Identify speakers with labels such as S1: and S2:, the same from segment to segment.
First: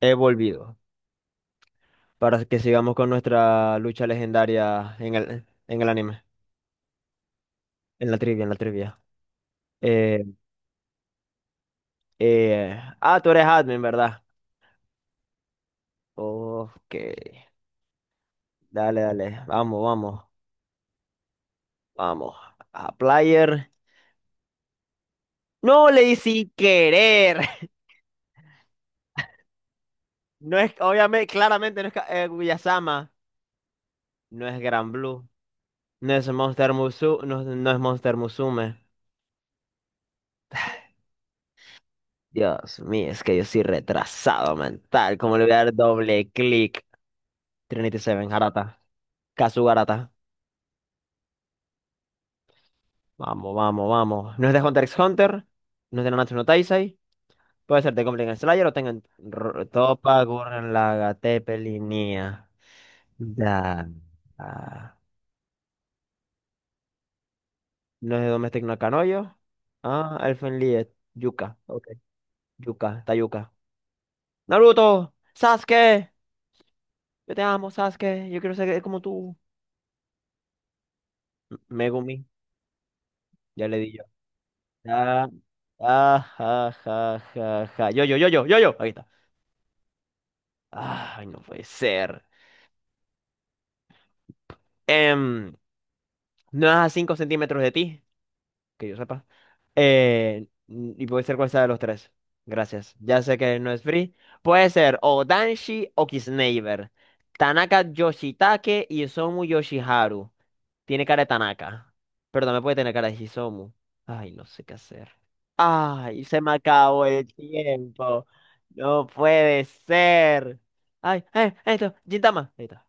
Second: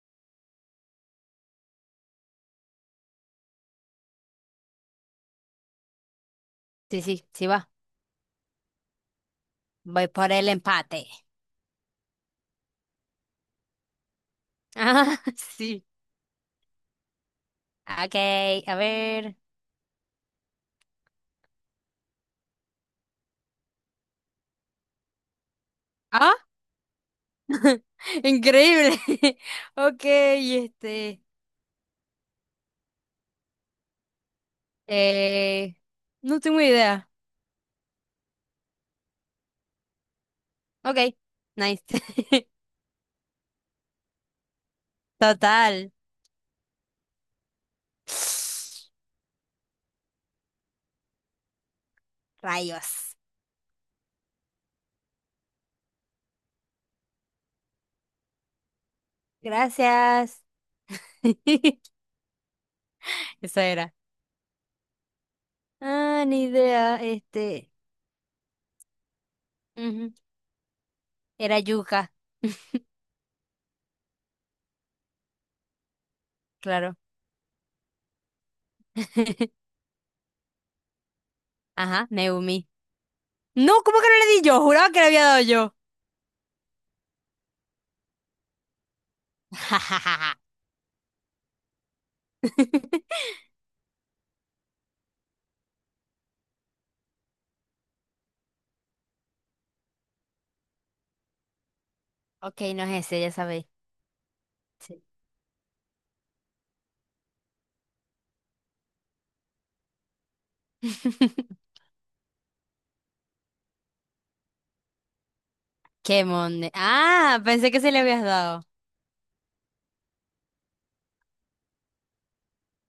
S1: He volvido para que sigamos con nuestra lucha legendaria en el anime,
S2: Sí, sí, sí va.
S1: en la trivia.
S2: Voy
S1: Eh,
S2: por el empate.
S1: Tú eres admin, ¿verdad?
S2: Ah, sí.
S1: Ok.
S2: Ok, a
S1: Dale,
S2: ver.
S1: dale. Vamos, vamos, vamos. A player. No leí
S2: ¡Ah!
S1: sin querer.
S2: Increíble. Ok,
S1: No es,
S2: este.
S1: obviamente, claramente no es Guyasama. No es Gran Blue.
S2: Eh,
S1: No es
S2: no tengo idea.
S1: No, no es Monster Musume.
S2: Ok, nice.
S1: Dios mío, es que yo soy retrasado mental. ¿Cómo le voy a dar
S2: Total.
S1: doble clic? Trinity Seven, Harata. Kasugarata.
S2: Rayos.
S1: Vamos, vamos, vamos. No es de Hunter x Hunter. No es de Nanatsu no Taizai. Puede ser de Goblin Slayer o tengan Toppa,
S2: Gracias.
S1: Gurren Lagann, Teppel y Nia.
S2: Esa
S1: Da.
S2: era.
S1: Ah.
S2: Ah, ni idea. Este.
S1: No es de Domestic no Kanoyo.
S2: Ujú,
S1: Ah, Elfen Lied. Yuka.
S2: era
S1: Ok.
S2: yuca,
S1: Yuka, está Yuka. Naruto, Sasuke.
S2: claro.
S1: Yo te amo, Sasuke. Yo quiero ser como tú.
S2: Ajá,
S1: Megumi.
S2: Neumi.
S1: Ya
S2: No,
S1: le di
S2: ¿cómo
S1: yo.
S2: que no le di yo? Juraba que le había
S1: Ah,
S2: dado yo.
S1: ah, ja, ja, ja, ja. Yo, yo, yo, yo, yo, yo. Ahí está. Ah, ay, no puede ser. em, no es a 5 centímetros de ti, que yo sepa. Y puede ser cual sea de los tres.
S2: Ok, no
S1: Gracias.
S2: es ese,
S1: Ya
S2: ya
S1: sé que
S2: sabéis.
S1: no es free. Puede ser
S2: Sí.
S1: o Danshi o Kisneiver. Tanaka Yoshitake y Isomu Yoshiharu. Tiene cara de Tanaka. Pero también puede tener cara de Hisomu. Ay, no sé qué hacer.
S2: Qué
S1: Ay, se me
S2: monde.
S1: acabó el
S2: Ah, pensé que se le habías
S1: tiempo.
S2: dado.
S1: No puede ser. Ay, ay, esto, Gintama. Ahí está.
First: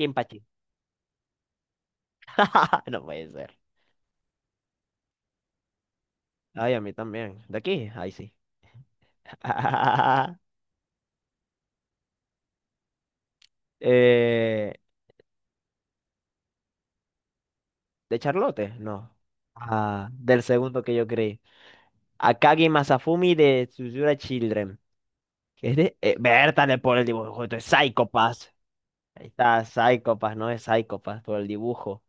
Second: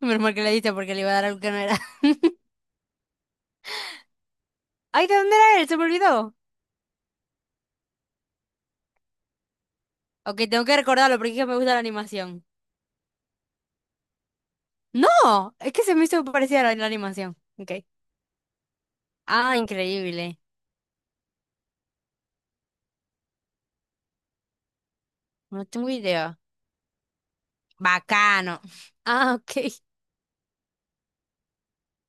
S2: Menos mal que le diste porque le iba a dar algo que no era.
S1: No puede ser.
S2: Ay, ¿de dónde era él? Se me olvidó.
S1: Ay, a mí también. ¿De aquí? Ay, sí.
S2: Ok, tengo que recordarlo porque es que me gusta la animación.
S1: Eh,
S2: No, es que se me hizo parecida a la animación. Ok.
S1: ¿De Charlotte? No.
S2: Ah,
S1: Ah,
S2: increíble.
S1: del segundo que yo creí. Akagi Masafumi de Tsuzura Children.
S2: No
S1: Que es
S2: tengo
S1: de.
S2: idea.
S1: Bertale por el dibujo. Esto es Psychopass.
S2: Bacano.
S1: Ahí
S2: Ah, ok.
S1: está, Psychopass, no es Psychopass, por el dibujo.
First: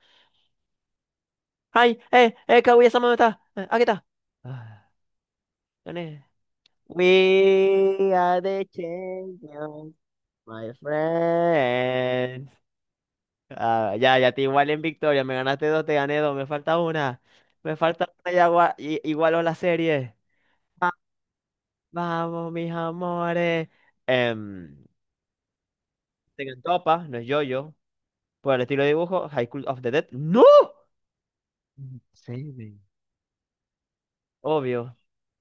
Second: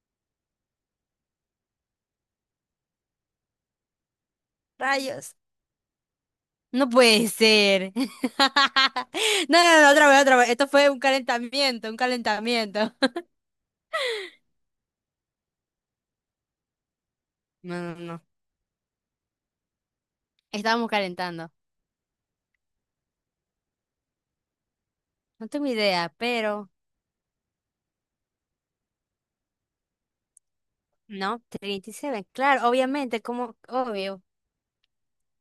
S1: ¡Ay! ¡Kaguya-sama no está! ¡Aquí está! Ah,
S2: Rayos.
S1: ¿dónde es?
S2: No puede ser.
S1: We are the
S2: No, no, no,
S1: champions,
S2: otra vez, otra vez. Esto
S1: my
S2: fue un calentamiento, un
S1: friend.
S2: calentamiento.
S1: Ah, ya te igualé en victoria. Me ganaste dos, te gané dos. Me falta una. Me
S2: No, no,
S1: falta
S2: no.
S1: una y igualo la serie.
S2: Estábamos
S1: Ah,
S2: calentando.
S1: vamos, mis amores. Em,
S2: No tengo idea,
S1: Tengan
S2: pero
S1: topa, no es yo-yo. Por el estilo de dibujo, High School of the Dead. ¡No!
S2: no, 37. Claro,
S1: Seven.
S2: obviamente, como obvio.
S1: Obvio.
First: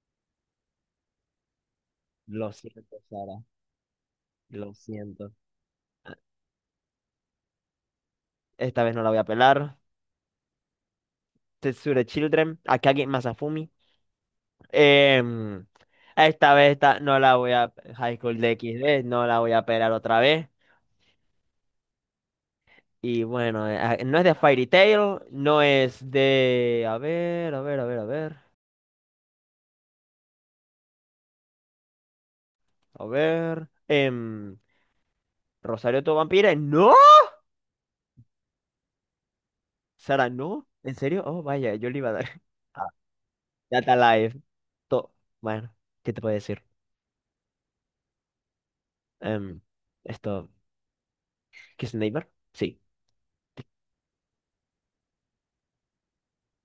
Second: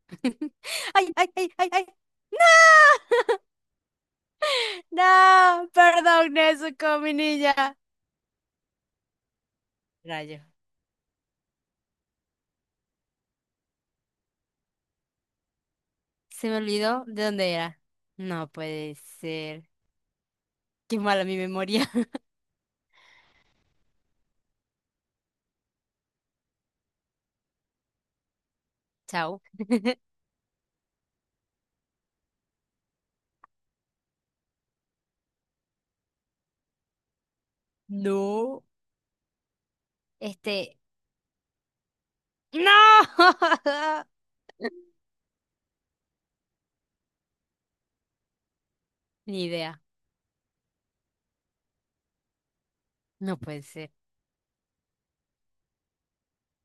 S2: Ay, ay, ay, ay, ay.
S1: Lo siento, Sara.
S2: No,
S1: Lo siento.
S2: no, perdón, Nezuko, mi niña.
S1: Esta vez no la voy a pelar.
S2: Rayo.
S1: Tetsure Children. Akagi Masafumi. Em,
S2: Se
S1: Esta
S2: me
S1: vez esta,
S2: olvidó
S1: no
S2: de
S1: la voy
S2: dónde
S1: a.
S2: era.
S1: High School
S2: No
S1: de X
S2: puede
S1: D no la voy a
S2: ser.
S1: pelar otra vez.
S2: Qué mala mi memoria.
S1: Y bueno, no es de Fairy Tail, no es de. A ver, a ver, a ver, a ver.
S2: Chao.
S1: A ver. Rosario to Vampire. ¡No!
S2: No.
S1: Sara, no.
S2: Este.
S1: ¿En serio? Oh, vaya, yo le iba a dar.
S2: ¡No!
S1: Ah, Data Live. To- Bueno, ¿qué te puedo decir?
S2: Ni
S1: Em,
S2: idea.
S1: esto. ¿Kiss the Neighbor? Sí.
S2: No puede ser.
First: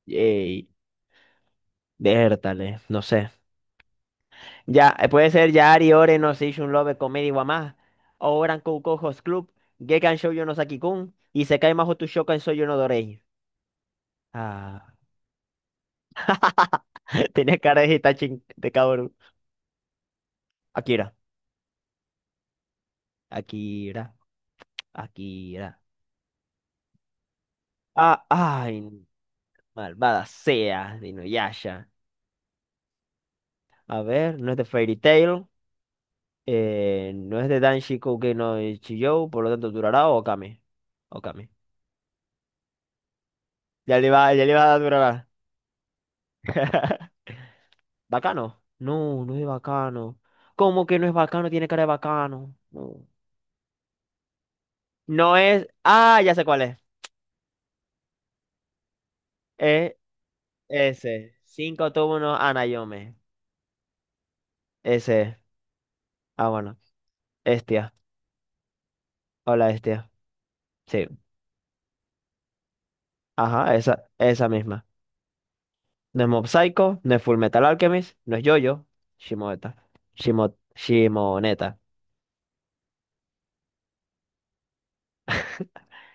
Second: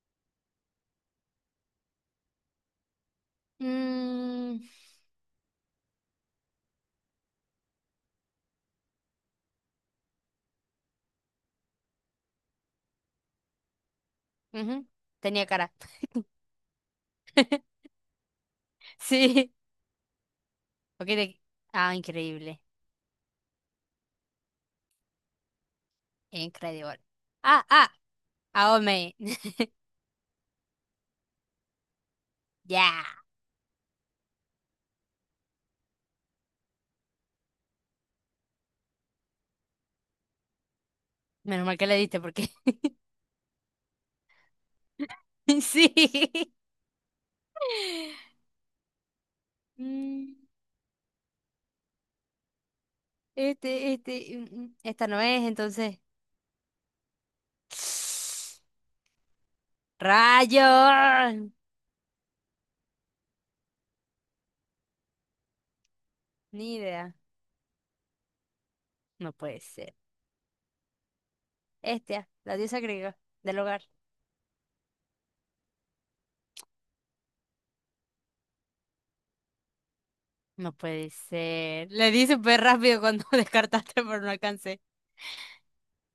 S1: Yay. Vértale, no sé.
S2: Mm,
S1: Ya, puede ser Yari, Ore, no Seishun Love, Comedy Wamás, Oran Koukou Host Club, Gekan Shoujo no Saki-kun, y Isekai Mahou to Shokan Soyo no Dorei.
S2: ujú.
S1: Ah,
S2: Tenía cara.
S1: tenía cara de Hitachi, de cabrón.
S2: Sí. Ok.
S1: Akira,
S2: De... ah, increíble.
S1: Akira, Akira.
S2: Increíble. Ah, ah,
S1: Ah, ay,
S2: Aome.
S1: malvada sea, de Inuyasha.
S2: Ya.
S1: A ver, no es de Fairy Tail, no es de Danshi Koukei no Chiyou, por lo tanto, Durará o Okame. Okame.
S2: Menos mal que le diste porque.
S1: Ya le va a dar Durará.
S2: Sí.
S1: ¿Bacano? No, no es de bacano.
S2: Mm,
S1: ¿Cómo que no es bacano? Tiene cara de bacano. No.
S2: este, esta no
S1: No
S2: es,
S1: es.
S2: entonces.
S1: Ah, ya sé cuál es. Es
S2: ¡Rayo!
S1: ese. Cinco túmulos Anayome. Ese. Ah,
S2: Ni
S1: bueno.
S2: idea.
S1: Estia.
S2: No puede
S1: Hola,
S2: ser.
S1: Estia. Sí.
S2: Este, la diosa griega del
S1: Ajá,
S2: hogar.
S1: esa misma. No es Mob Psycho, no es Full Metal Alchemist, no es Jojo, Shimoeta.
S2: No puede
S1: Shimoneta.
S2: ser. Le di súper rápido cuando descartaste, pero no alcancé.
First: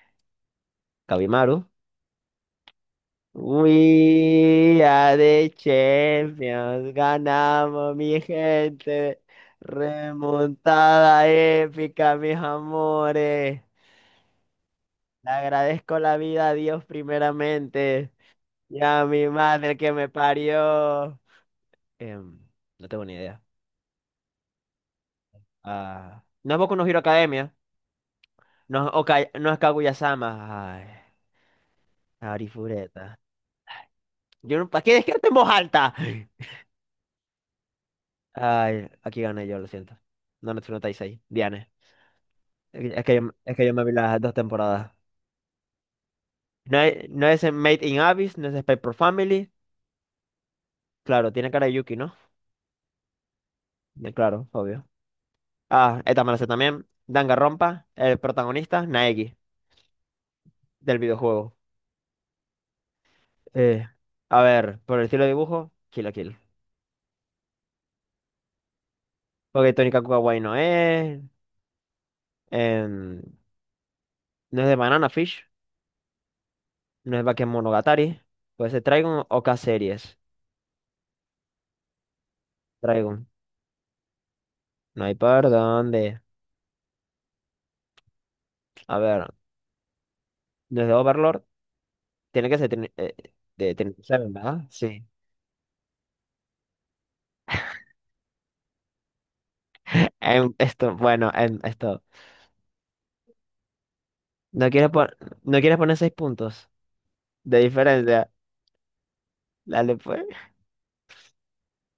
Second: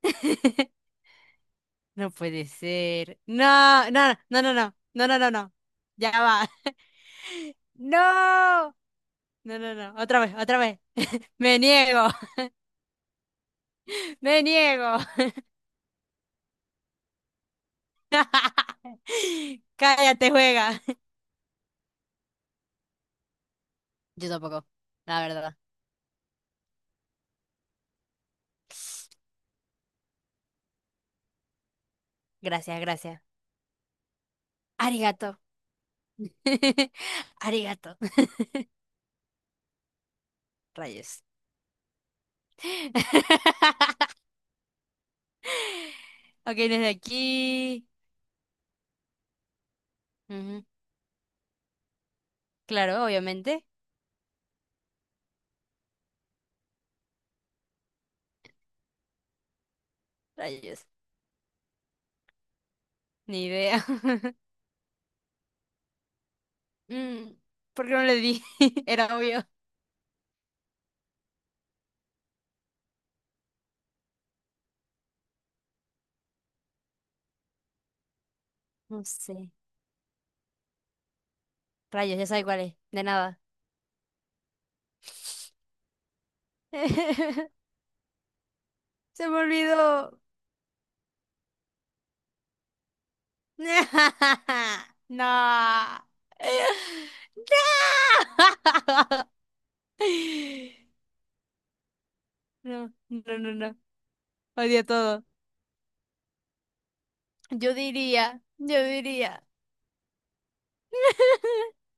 S1: Kabimaru.
S2: No puede ser. No, no, no, no, no,
S1: We
S2: no, no,
S1: are
S2: no, no,
S1: the
S2: no. Ya va.
S1: champions. Ganamos, mi
S2: No.
S1: gente.
S2: No, no, no. Otra vez, otra vez.
S1: Remontada
S2: Me niego.
S1: épica, mis amores.
S2: Me niego.
S1: Le agradezco la vida a Dios primeramente y a mi madre que me
S2: Cállate, juega.
S1: parió. Em, no tengo ni idea.
S2: Yo tampoco, la verdad.
S1: Ah, no es Boku no Hero Academia. No es Kaguya-sama. Ay,
S2: Gracias,
S1: Arifureta.
S2: gracias.
S1: Yo no, ¿para qué describiste en
S2: Arigato.
S1: voz alta?
S2: Arigato.
S1: Ay, aquí gané yo, lo siento. No, no, no estáis ahí.
S2: Rayos.
S1: Diane. Es que yo me vi las 2 temporadas.
S2: Ok,
S1: No,
S2: desde
S1: no es en Made
S2: aquí.
S1: in Abyss, no es Spy for Family.
S2: Ujú.
S1: Claro, tiene cara de Yuki, ¿no?
S2: Claro, obviamente.
S1: Claro, obvio. Ah, esta me la sé también. Danganronpa, el protagonista, Naegi,
S2: Rayos.
S1: del videojuego.
S2: Ni idea.
S1: Eh, a ver, por el estilo de dibujo, Kill la Kill.
S2: Mm, ¿por qué no le di? Era obvio.
S1: Porque Tony Kakuga Guay no es. em, no es de Banana Fish, no es Bakemonogatari, puede ser
S2: No
S1: Trigun o
S2: sé.
S1: K-Series.
S2: Rayos, ya sabe cuál es. De
S1: Trigun,
S2: nada.
S1: no hay por dónde. A ver,
S2: Se me olvidó.
S1: no es de Overlord, tiene que ser de Trinity Seven, ¿verdad? Sí.
S2: No. No,
S1: Esto, bueno, esto.
S2: no, no, no, no.
S1: No
S2: Odio
S1: quieres, pon-
S2: todo.
S1: no quieres poner 6 puntos de
S2: Yo
S1: diferencia.
S2: diría, yo diría.
S1: Dale, pues.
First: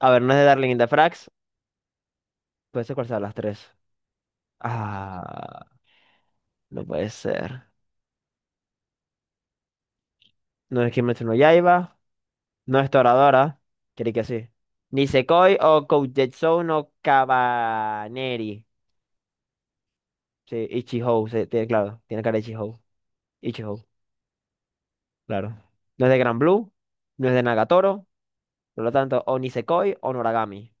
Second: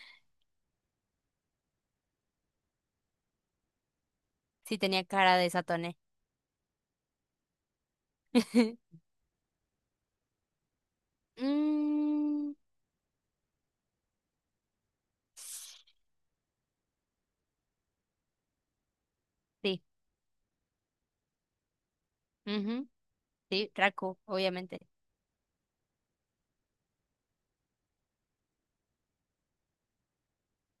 S1: A ver, no es de Darling in the Franxx, puede ser cuál de las tres.
S2: Sí tenía cara de
S1: Ah,
S2: Satone.
S1: no puede ser. No es Kimetsu no Yaiba.
S2: Mm,
S1: No es Toradora, creí que sí. Nisekoi o Koujutsu no Kabaneri.
S2: sí.
S1: Sí, Ichihou, sí, claro, tiene cara de Ichihou.
S2: Ujú, sí,
S1: Ichihou,
S2: Raku, obviamente.
S1: claro. No es de Gran Blue, no es de Nagatoro, por lo tanto, o Nisekoi o Noragami.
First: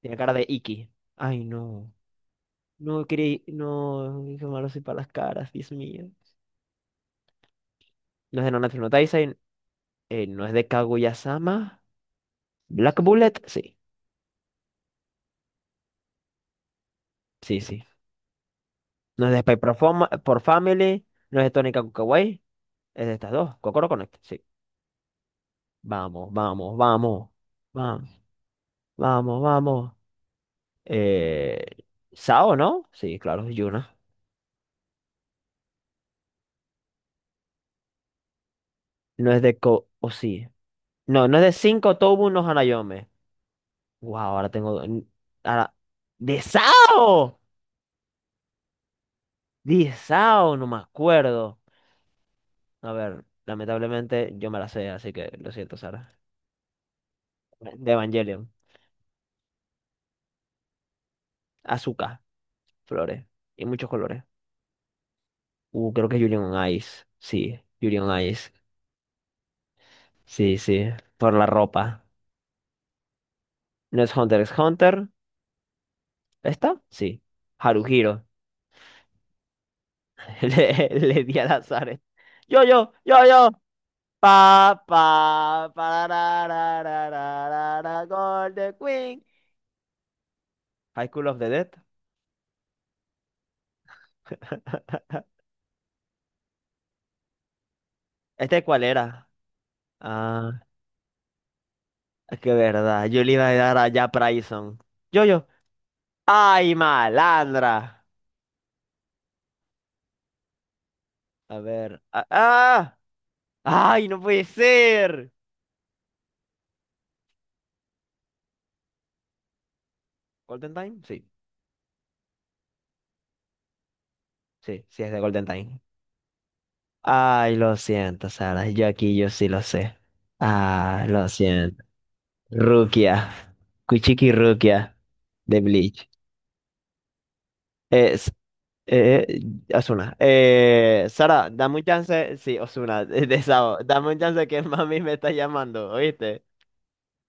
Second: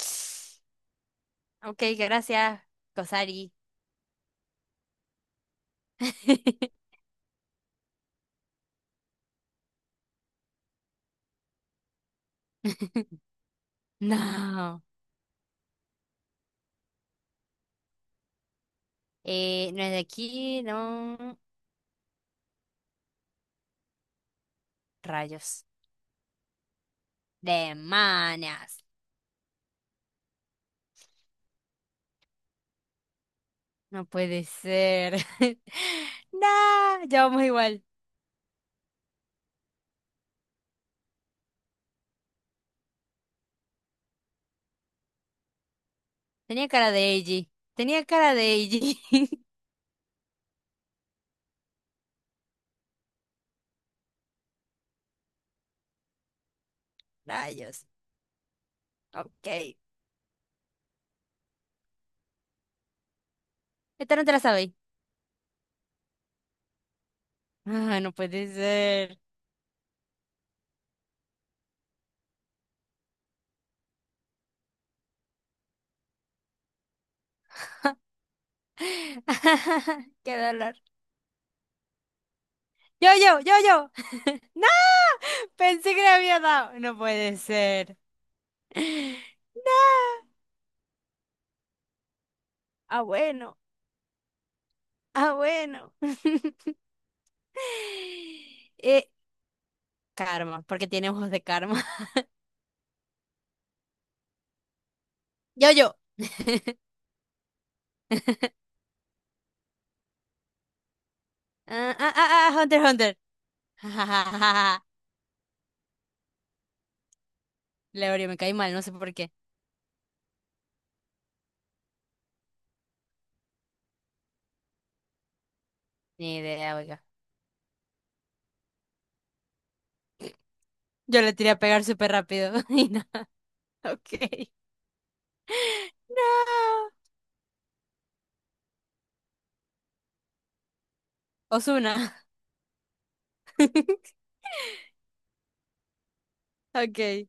S1: Tiene cara de Iki. Ay,
S2: Ok,
S1: no.
S2: gracias,
S1: No creí,
S2: Kosari.
S1: no, qué malo soy para las caras, Dios mío. No es de Nanatsu no Taizai, no es de Kaguya-sama. Black Bullet, sí,
S2: No.
S1: sí, sí. No es de Spy por
S2: No es de aquí,
S1: Family,
S2: no.
S1: no es de Tony Kakukawai. Es de estas dos. Cocoro Connect, sí.
S2: Rayos.
S1: Vamos, vamos, vamos. Vamos,
S2: Demonios.
S1: vamos, vamos. Eh, Sao, ¿no? Sí, claro, es Yuna.
S2: No puede ser. Nah, ya vamos igual.
S1: No es de O sí. No, no es de 5 Tobu no Hanayome. Wow, ahora tengo. Ahora. ¡De
S2: Tenía cara de
S1: Sao!
S2: Eiji. Tenía cara de Eiji.
S1: ¡De Sao! No me acuerdo. A ver, lamentablemente yo me la sé, así que lo siento, Sara.
S2: Rayos.
S1: De Evangelion.
S2: Ok.
S1: Azúcar, flores. Y muchos
S2: Esta
S1: colores.
S2: no te la sabéis.
S1: Creo que es Julian on Ice. Sí,
S2: Ah,
S1: Julian
S2: no
S1: on
S2: puede
S1: Ice.
S2: ser.
S1: Sí, sí, por la ropa. ¿No es Hunter x Hunter? ¿Esta? Sí. Haruhiro.
S2: Qué dolor.
S1: Le di al azar. Yo, yo,
S2: Yo,
S1: yo,
S2: yo,
S1: yo.
S2: yo, yo. No,
S1: Pa, pa,
S2: pensé que
S1: pa,
S2: le había
S1: ra,
S2: dado.
S1: ra,
S2: No
S1: ra,
S2: puede
S1: ra, ra,
S2: ser.
S1: ra, Golden Queen.
S2: No.
S1: High School of the Dead.
S2: Ah, bueno. Ah, bueno.
S1: ¿Este cuál
S2: Eh,
S1: era? Ah,
S2: karma, porque tiene ojos de karma.
S1: qué verdad. Yo le iba a dar a Jack Bryson. Yo, yo.
S2: Yo, yo.
S1: ¡Ay, malandra! A
S2: Ah,
S1: ver.
S2: ah,
S1: ¡Ah!
S2: ah, ah, Hunter,
S1: Ah.
S2: Hunter.
S1: ¡Ay, no puede ser!
S2: Leorio, me caí mal, no sé por qué.
S1: ¿Golden Time? Sí, sí, sí es de Golden Time.
S2: Ni idea, oiga.
S1: Ay, lo siento, Sara. Yo aquí, yo sí lo sé. Ah,
S2: Yo
S1: lo
S2: le tiré a
S1: siento.
S2: pegar súper rápido y nada.
S1: Rukia.
S2: Ok.
S1: Kuchiki Rukia de Bleach.
S2: No.
S1: Es, eh, Osuna. Sara, dame un
S2: Ozuna.
S1: chance. Sí, Osuna, de Sao. Dame un chance que mami me está llamando, ¿oíste?
S2: Ok.